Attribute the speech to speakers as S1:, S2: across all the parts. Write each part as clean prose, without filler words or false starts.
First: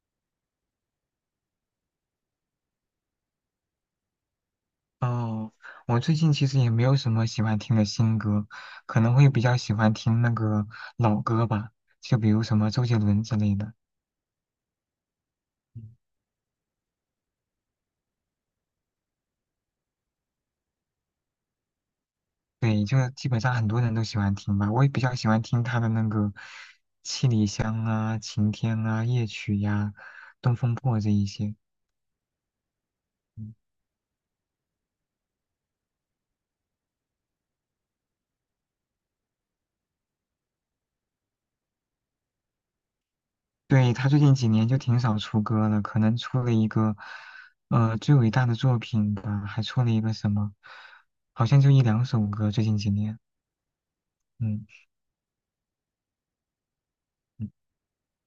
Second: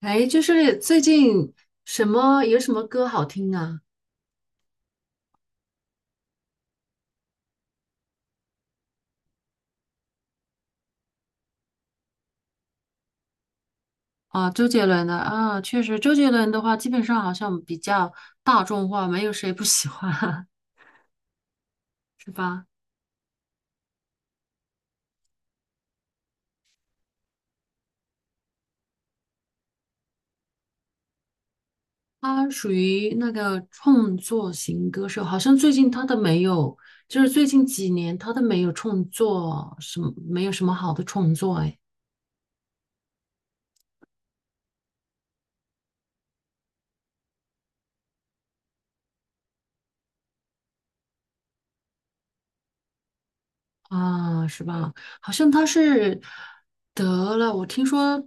S1: 哎，就是最近什么有什么歌好听啊？
S2: 哦，我最近其实也没有什么喜欢听的新歌，可能会比较喜欢听那个老歌吧，就比如什么周杰伦之类的。
S1: 啊，周杰伦的啊，确
S2: 嗯
S1: 实，周杰伦的话，基本上好像比较大众化，没有谁不喜欢啊，是吧？
S2: 对，就基本上很多人都喜欢听吧，我也比较喜欢听他的那个《七里香》啊、《晴天》啊、《夜曲》呀、《东风破》这一些。
S1: 他属于那
S2: 嗯
S1: 个创作型歌手，好像最近他都没有，就是最近几年他都没有创作什么，没有什么好的创作，哎。
S2: 对，他最近几年就挺少出歌了，可能出了一个最伟大的作品吧，还出了一个什么，好像就一两首歌，最近几年。
S1: 啊，是
S2: 嗯
S1: 吧？好像他是得了，我听说，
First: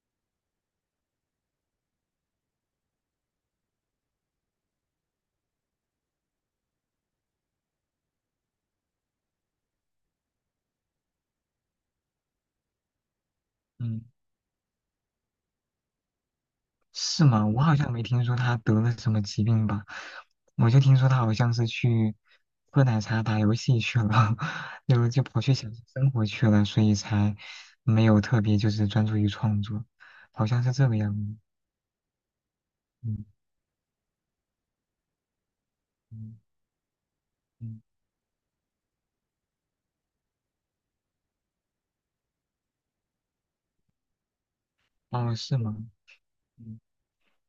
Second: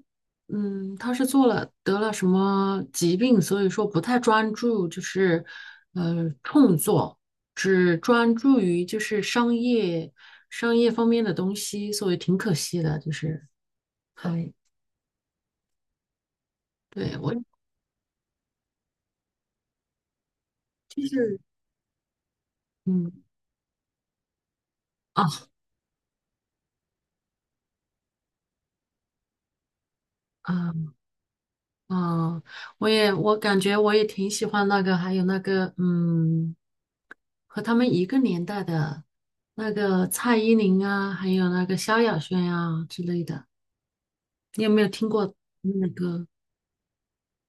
S1: 他是做了得了什么疾病，所以说不太专注，就是创作，只专注于就是商业方面的东西，所以挺可惜的，就是
S2: 嗯。
S1: 还对
S2: 是
S1: 我
S2: 吗？我好像没听说他得了什么疾病吧，我就听
S1: 就
S2: 说他好
S1: 是
S2: 像是去喝奶
S1: 嗯
S2: 茶、打游戏去了，然后就跑
S1: 啊
S2: 去享受生活去了，所以才没有特别就是专注于创作，好像
S1: 啊
S2: 是这个样子。
S1: 啊，我也
S2: 嗯
S1: 我感觉我也挺喜欢那个，还有那个
S2: 嗯
S1: 和他
S2: 嗯，
S1: 们一个年代的那个蔡依林啊，还有那个萧亚轩啊之类的，你有没有听过他
S2: 哦，是吗？
S1: 们的歌？
S2: 嗯，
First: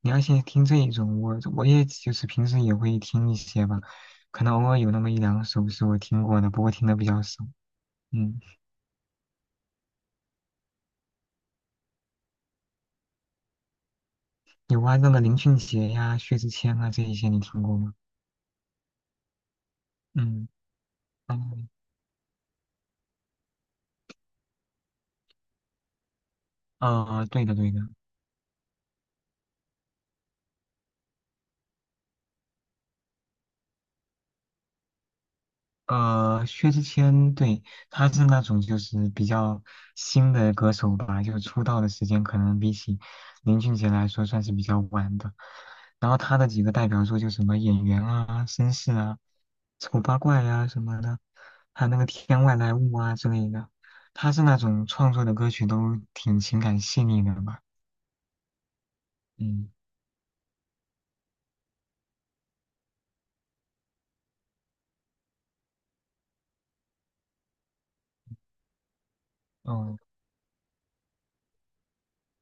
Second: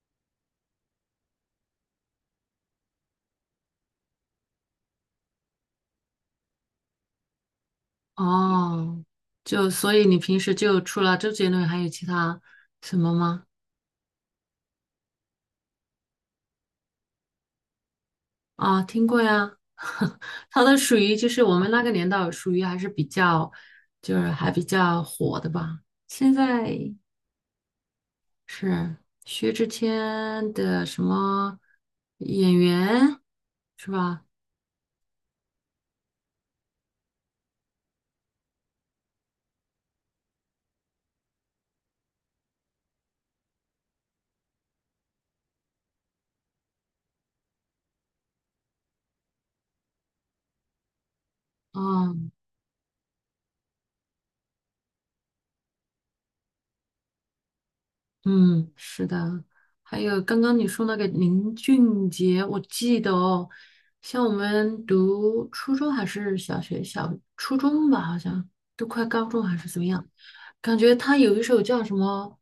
S2: 你要先听这一种，我也就是平时也会听一些吧，可能偶尔有那么一两首是我听过的，不过听的比较少。嗯，
S1: 哦，就所以你平时就除了周杰伦，还有其他什么吗？
S2: 有啊，那个林俊杰呀、薛之谦啊这一些你听过吗？
S1: 啊，听过呀，
S2: 嗯。
S1: 他都属于就是我
S2: 嗯，
S1: 们那个年代属于还是比较就是还比较火的吧。现在
S2: 对的，对的，
S1: 是薛之谦的什么演员是吧？
S2: 薛之谦，对，他是那种就是比较新的歌手吧，就出道的时间可能比起林俊杰来说算是比较晚的。然后他的几个代表作就什么《演员》啊、《绅士》啊、《丑八怪》啊什么的，还有那个
S1: 嗯。
S2: 《天外来物》啊之类的。他是那种创作的歌曲都挺情感细腻的吧？
S1: 嗯，是的。
S2: 嗯，
S1: 还有刚刚你说那个林俊杰，我记得哦，像我们读初中还是小学，小初中吧，好像都快高中还是怎么
S2: 哦。
S1: 样，感觉他有一首叫什么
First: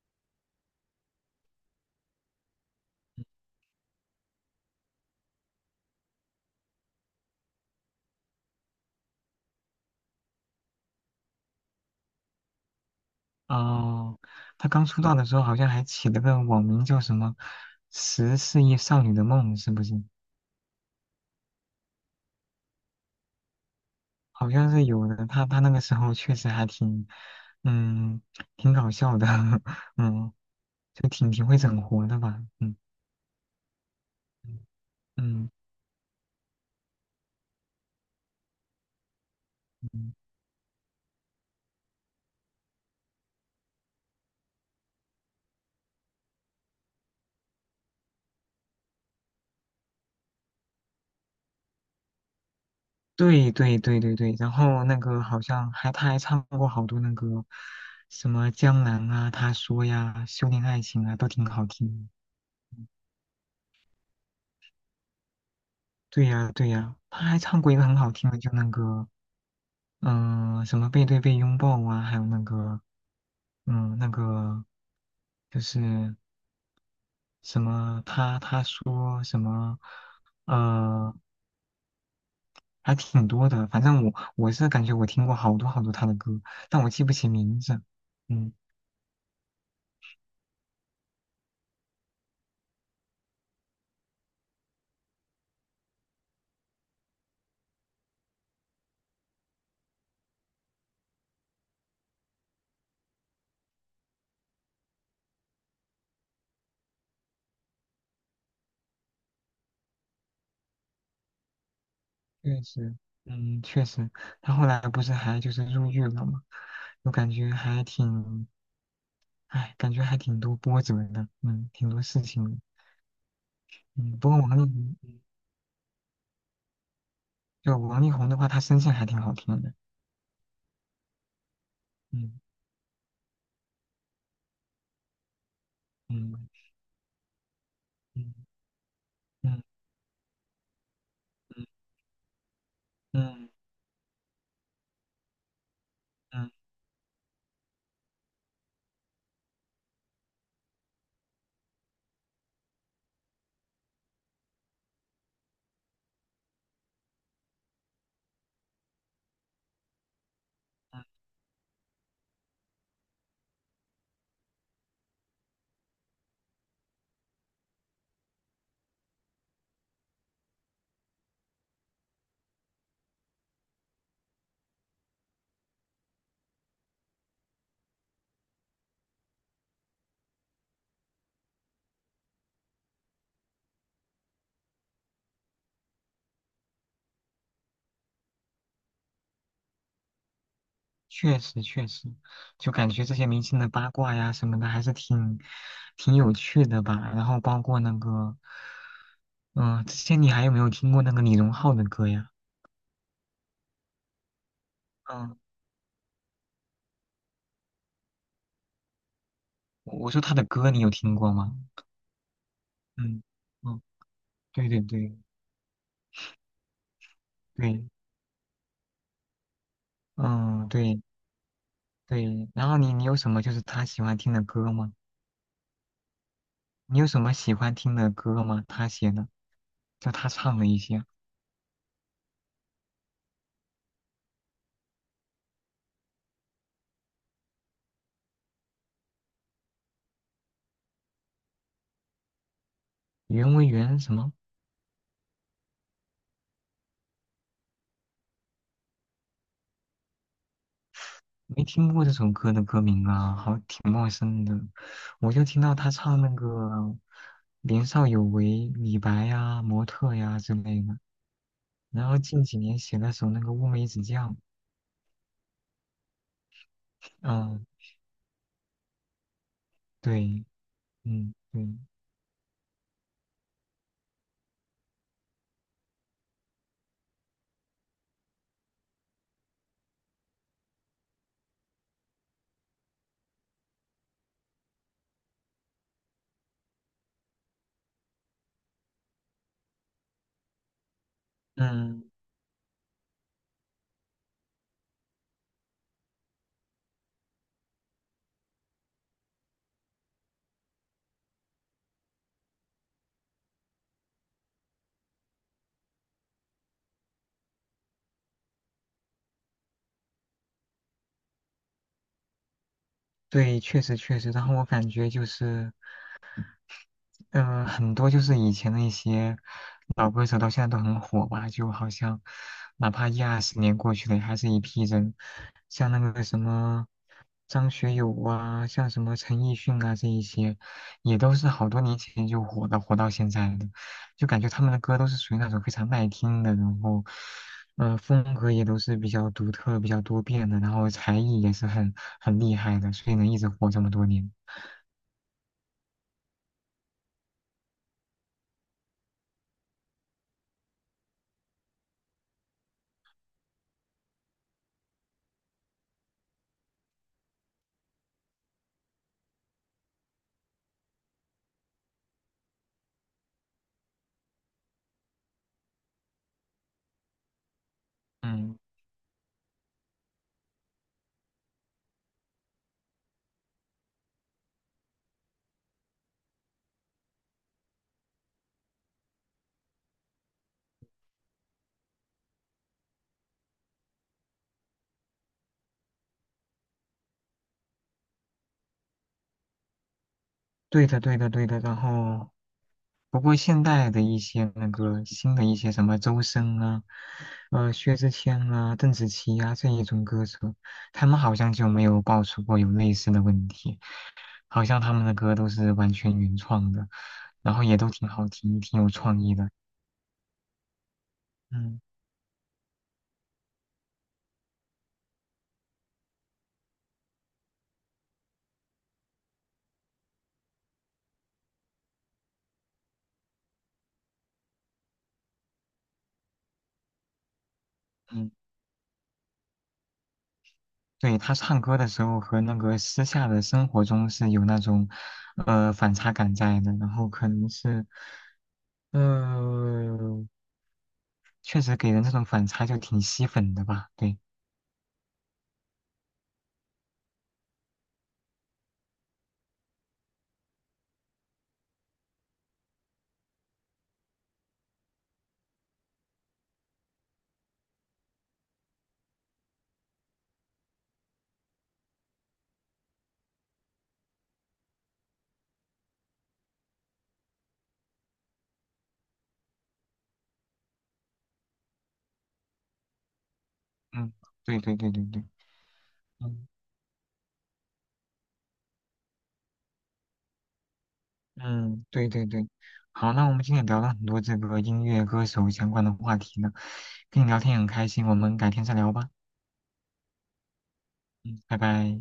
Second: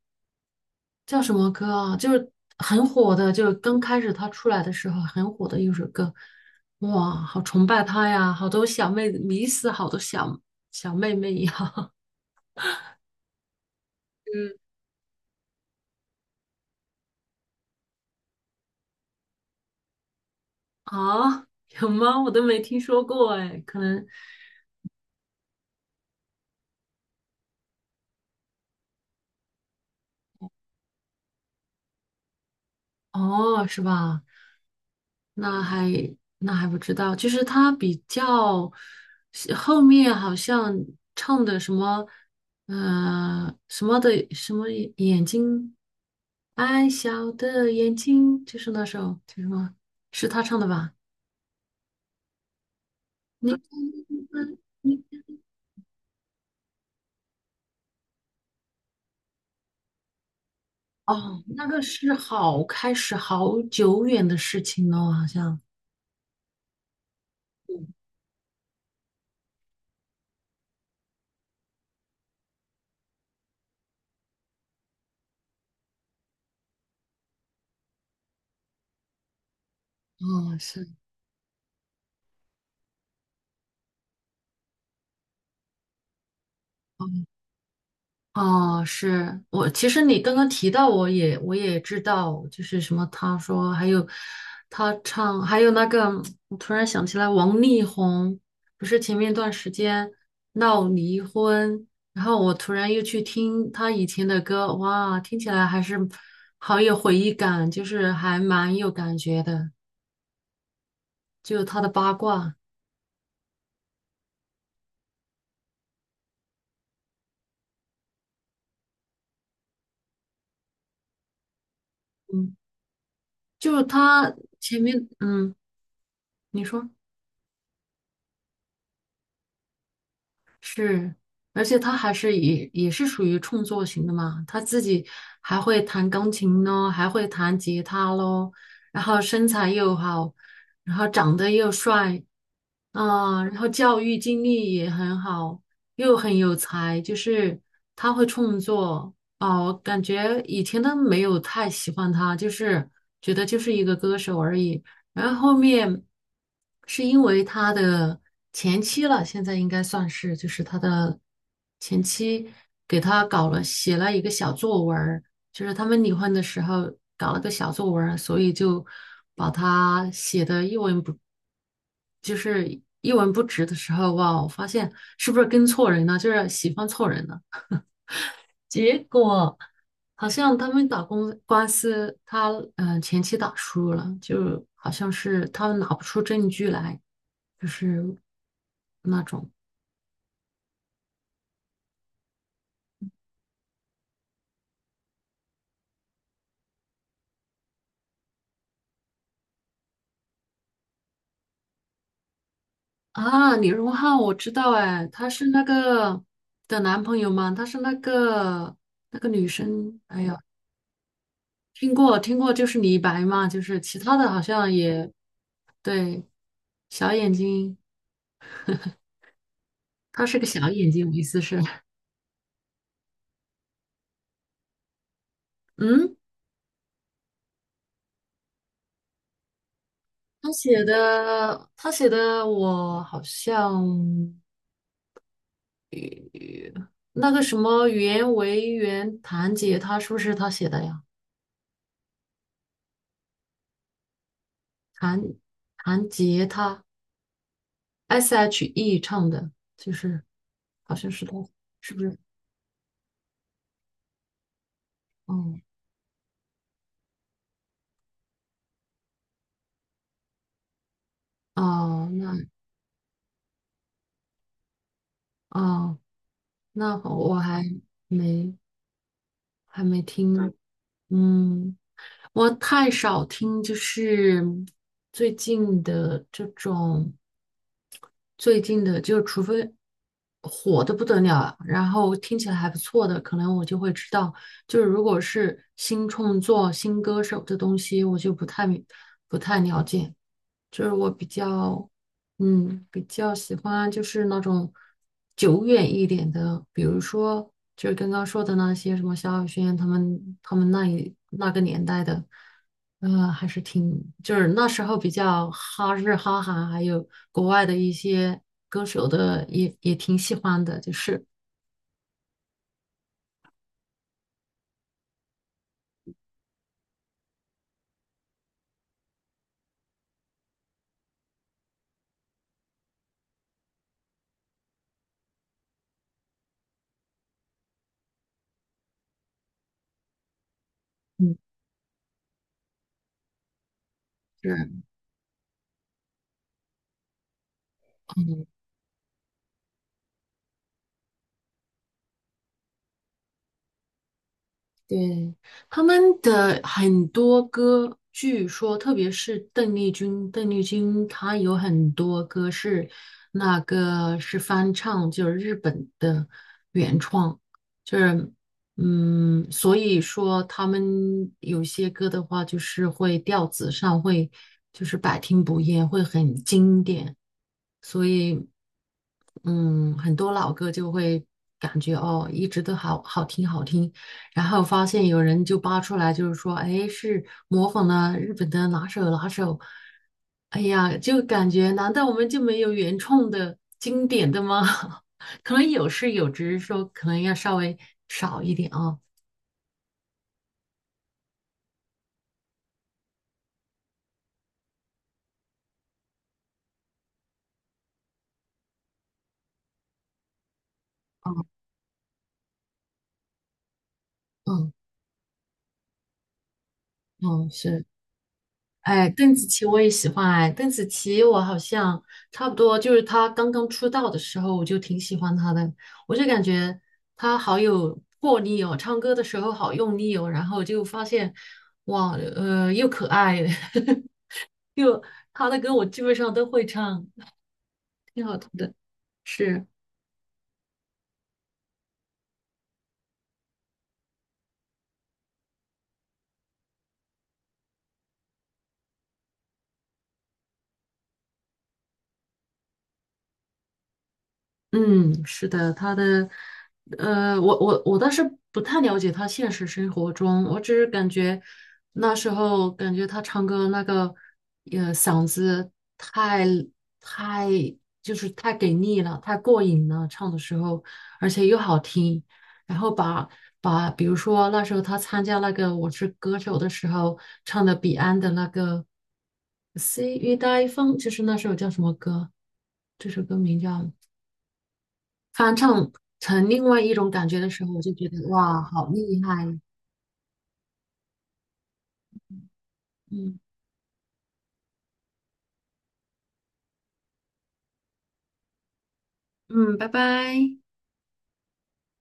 S1: 叫什么歌啊，就是很火的，就是刚开始他出来的时候很火的一首歌，哇，好崇拜他呀，好多小妹子迷死好多小妹妹呀，
S2: 哦，
S1: 嗯，
S2: 他刚出道的时候好像还起了个网名叫什么“十四亿少女的梦”，是不是？
S1: 啊，有吗？我都没听说过哎，可能。
S2: 好像是有的。他那个时候确实还挺，嗯，挺搞笑的，嗯，就挺会整活的吧，嗯
S1: 哦，是吧？
S2: 嗯
S1: 那还那还不知道，就是他比较后
S2: 嗯，
S1: 面好像唱的什么，什么的什么眼睛，爱笑的眼睛，就是那首叫什么？是他唱的吧？
S2: 对
S1: 你
S2: 对对对对。然后那
S1: 你
S2: 个好像还他还唱过好多那个什么《江南》啊，他说呀，《修炼爱情》啊，都
S1: 哦，
S2: 挺
S1: 那
S2: 好
S1: 个
S2: 听的。
S1: 是好开始好久远的事情了，好像
S2: 对呀，对呀，他还唱过一个很好听的，就那个嗯、什么背对背拥抱啊，还有那个，嗯，那个就是什么他说什么，
S1: 哦，是。
S2: 呃，还挺多的。反正我是感觉我听过好多好多他的歌，但我记不起名字。嗯，
S1: 哦，是我。其实你刚刚提到，我也知道，就是什么，他说还有他唱，还有那个，我突然想起来，王力宏不是前面一段时间闹离婚，然后我突然又去听他以前的歌，哇，听起来还是好有回忆感，就是还蛮有感觉的，就他的八卦，
S2: 确实，嗯，确实，他后来不是还就是入狱了嘛，我感觉还挺，哎，感觉还挺多波折的，嗯，挺多事情
S1: 嗯，
S2: 的。
S1: 就
S2: 嗯，不
S1: 他
S2: 过王力
S1: 前
S2: 宏，
S1: 面，
S2: 嗯
S1: 你说。
S2: 就王力宏的话，他声线还挺好听的。
S1: 是，而且他还是
S2: 嗯。
S1: 也也是属于创作型的嘛，他自己还会弹钢
S2: 嗯，
S1: 琴咯，还会弹吉他
S2: 嗯
S1: 咯，然后身材
S2: 嗯
S1: 又好，然后长得
S2: 嗯
S1: 又帅，啊，
S2: 嗯
S1: 然后教育经历也很好，又很
S2: 嗯，
S1: 有才，就是他会创作哦，我感觉以前都没有太喜欢他，就是觉得就是一个歌手而已。然后后面是因为他的前妻了，现在应该算是就是他
S2: 嗯，
S1: 的前妻给他搞了写了一个小作文，就是他们离婚的时候搞了个小作文儿所以就把他写的一文不，就是一文不值的时候，哇，我发现是不是跟错人了，就是喜欢错人了。结果好像他们打公官司，他前妻打输了，就好像是他们拿不出证据来，就是那种。
S2: 确实确实，就感觉这些明星的八卦呀什么的，还是挺有趣的吧。然后包括那个，嗯、之前你还有没有听过那个李荣浩的歌呀？
S1: 啊，李荣浩我知道哎，他
S2: 嗯，
S1: 是那个的男朋友嘛，他是那个女
S2: 我
S1: 生，
S2: 我说
S1: 哎
S2: 他
S1: 呀，
S2: 的歌你有听过吗？
S1: 听过听过，就是李白
S2: 嗯
S1: 嘛，就是
S2: 嗯，
S1: 其他的好
S2: 对
S1: 像
S2: 对
S1: 也
S2: 对
S1: 对，小眼睛，
S2: 对，
S1: 他是个小
S2: 嗯
S1: 眼
S2: 对
S1: 睛，我意思是，
S2: 对。然后你有什么就是他喜欢听的歌吗？
S1: 嗯，
S2: 你有什么喜欢听的歌吗？他写的，就他
S1: 他
S2: 唱的一
S1: 写
S2: 些
S1: 的他写的我好像那个什么袁惟仁弹吉他是不是他写的呀？
S2: 《缘为缘》什么？
S1: 弹弹吉他。S.H.E 唱的，就是好像是他，
S2: 没
S1: 是
S2: 听
S1: 不
S2: 过这
S1: 是？
S2: 首歌的歌名啊，好，挺陌生的。我就
S1: 哦
S2: 听到他唱那个"年少有为"、李白呀、模特呀之类的。
S1: 哦，
S2: 然后近几年写了首那个《乌梅子酱》，
S1: 哦那好我
S2: 嗯，
S1: 没还没听
S2: 对，
S1: 呢，
S2: 嗯对，
S1: 嗯，我太少听，就是最近的这种，最近的就除非火的不得了，然后听起来还不错的，可能我就会知道。就是如果是新创作、新歌手的东西，我就不太了解。就是我比较，
S2: 嗯
S1: 比较喜欢就是那种久远一点的，比如说就是刚刚说的那些什么萧亚轩他们那个年代的，还是挺就是那时候比较哈日哈韩，还有国外的一些歌手的也挺喜欢的，就是
S2: 对，确实确实。然后我感觉就是。嗯，很多就是以前的一些老歌手到现在都很火吧，就好像哪怕一二十年过去了，还是一批人，像那个什么张学友啊，像什么陈奕迅啊这一些，也都
S1: 嗯。
S2: 是好多年前就火的，火到现在的，就感觉他们的歌都是属于那种非常耐听的，然后，风格也都是比较独特、比较多变的，然后才艺也是很厉害的，所以能一直火这么多年。
S1: 对，他们的很多歌，据说特别是邓丽君，邓丽君她有很多歌是那个是翻唱，就是日本的原创，就是所以说他们有些歌的话，就是会调子上会就是百听不厌，会很经典，所以
S2: 嗯。
S1: 很多老歌就会感觉哦，一直都好好听好听。然后发现有人就扒出来，就是说，哎，是模仿了日本的哪首哪首，哎呀，就感觉难道我们就没有原创的经典的吗？可能有是有，只是说可能要稍微少一点啊。
S2: 对的，对的，对的。然后不过现代的一些那个新的一些什么周深啊，薛之谦啊、邓紫棋啊这一种歌手，他们好像
S1: 嗯
S2: 就没有爆出过有类似的问题，好
S1: 嗯
S2: 像他们的歌都是完全原创的，
S1: 嗯，
S2: 然后也
S1: 是。
S2: 都挺好听、挺有
S1: 哎，
S2: 创
S1: 邓
S2: 意
S1: 紫
S2: 的。
S1: 棋我也喜欢哎，邓紫棋我好
S2: 嗯
S1: 像差不多，就是她刚刚出道的时候，我就挺喜欢她的。我就感觉她好有魄力哦，唱歌的时候好用力哦，然后就发现哇，又可爱，又她的歌我基本上都会唱，挺
S2: 嗯，
S1: 好听的。是，
S2: 对，他唱歌的时候和那个私下的生活中是有那种反差感在的，然后可能是呃确实给人这种反差就挺吸粉的吧，对。
S1: 嗯，是的，他的，我倒是不太了解他现实生活中，我只是感觉那时候感觉他唱歌那个，嗓子太太就是太给力了，太过瘾了，唱的时候，而且又好听，然后把比如说那时候他参加那个《我是歌手》的时候唱的彼岸的那个《s e e you 细雨待风》，就是那首叫什么歌？这首歌名叫。
S2: 嗯，对对对对对，
S1: 翻唱
S2: 嗯
S1: 成另外一种感觉的时候，我就觉得哇，好厉害！
S2: 嗯，对对对，好，那我
S1: 嗯
S2: 们今天也聊了很多这个音乐歌手相关的话题呢，跟你聊天也很开心，我们改天再聊吧，
S1: 嗯，拜拜。
S2: 嗯，拜拜。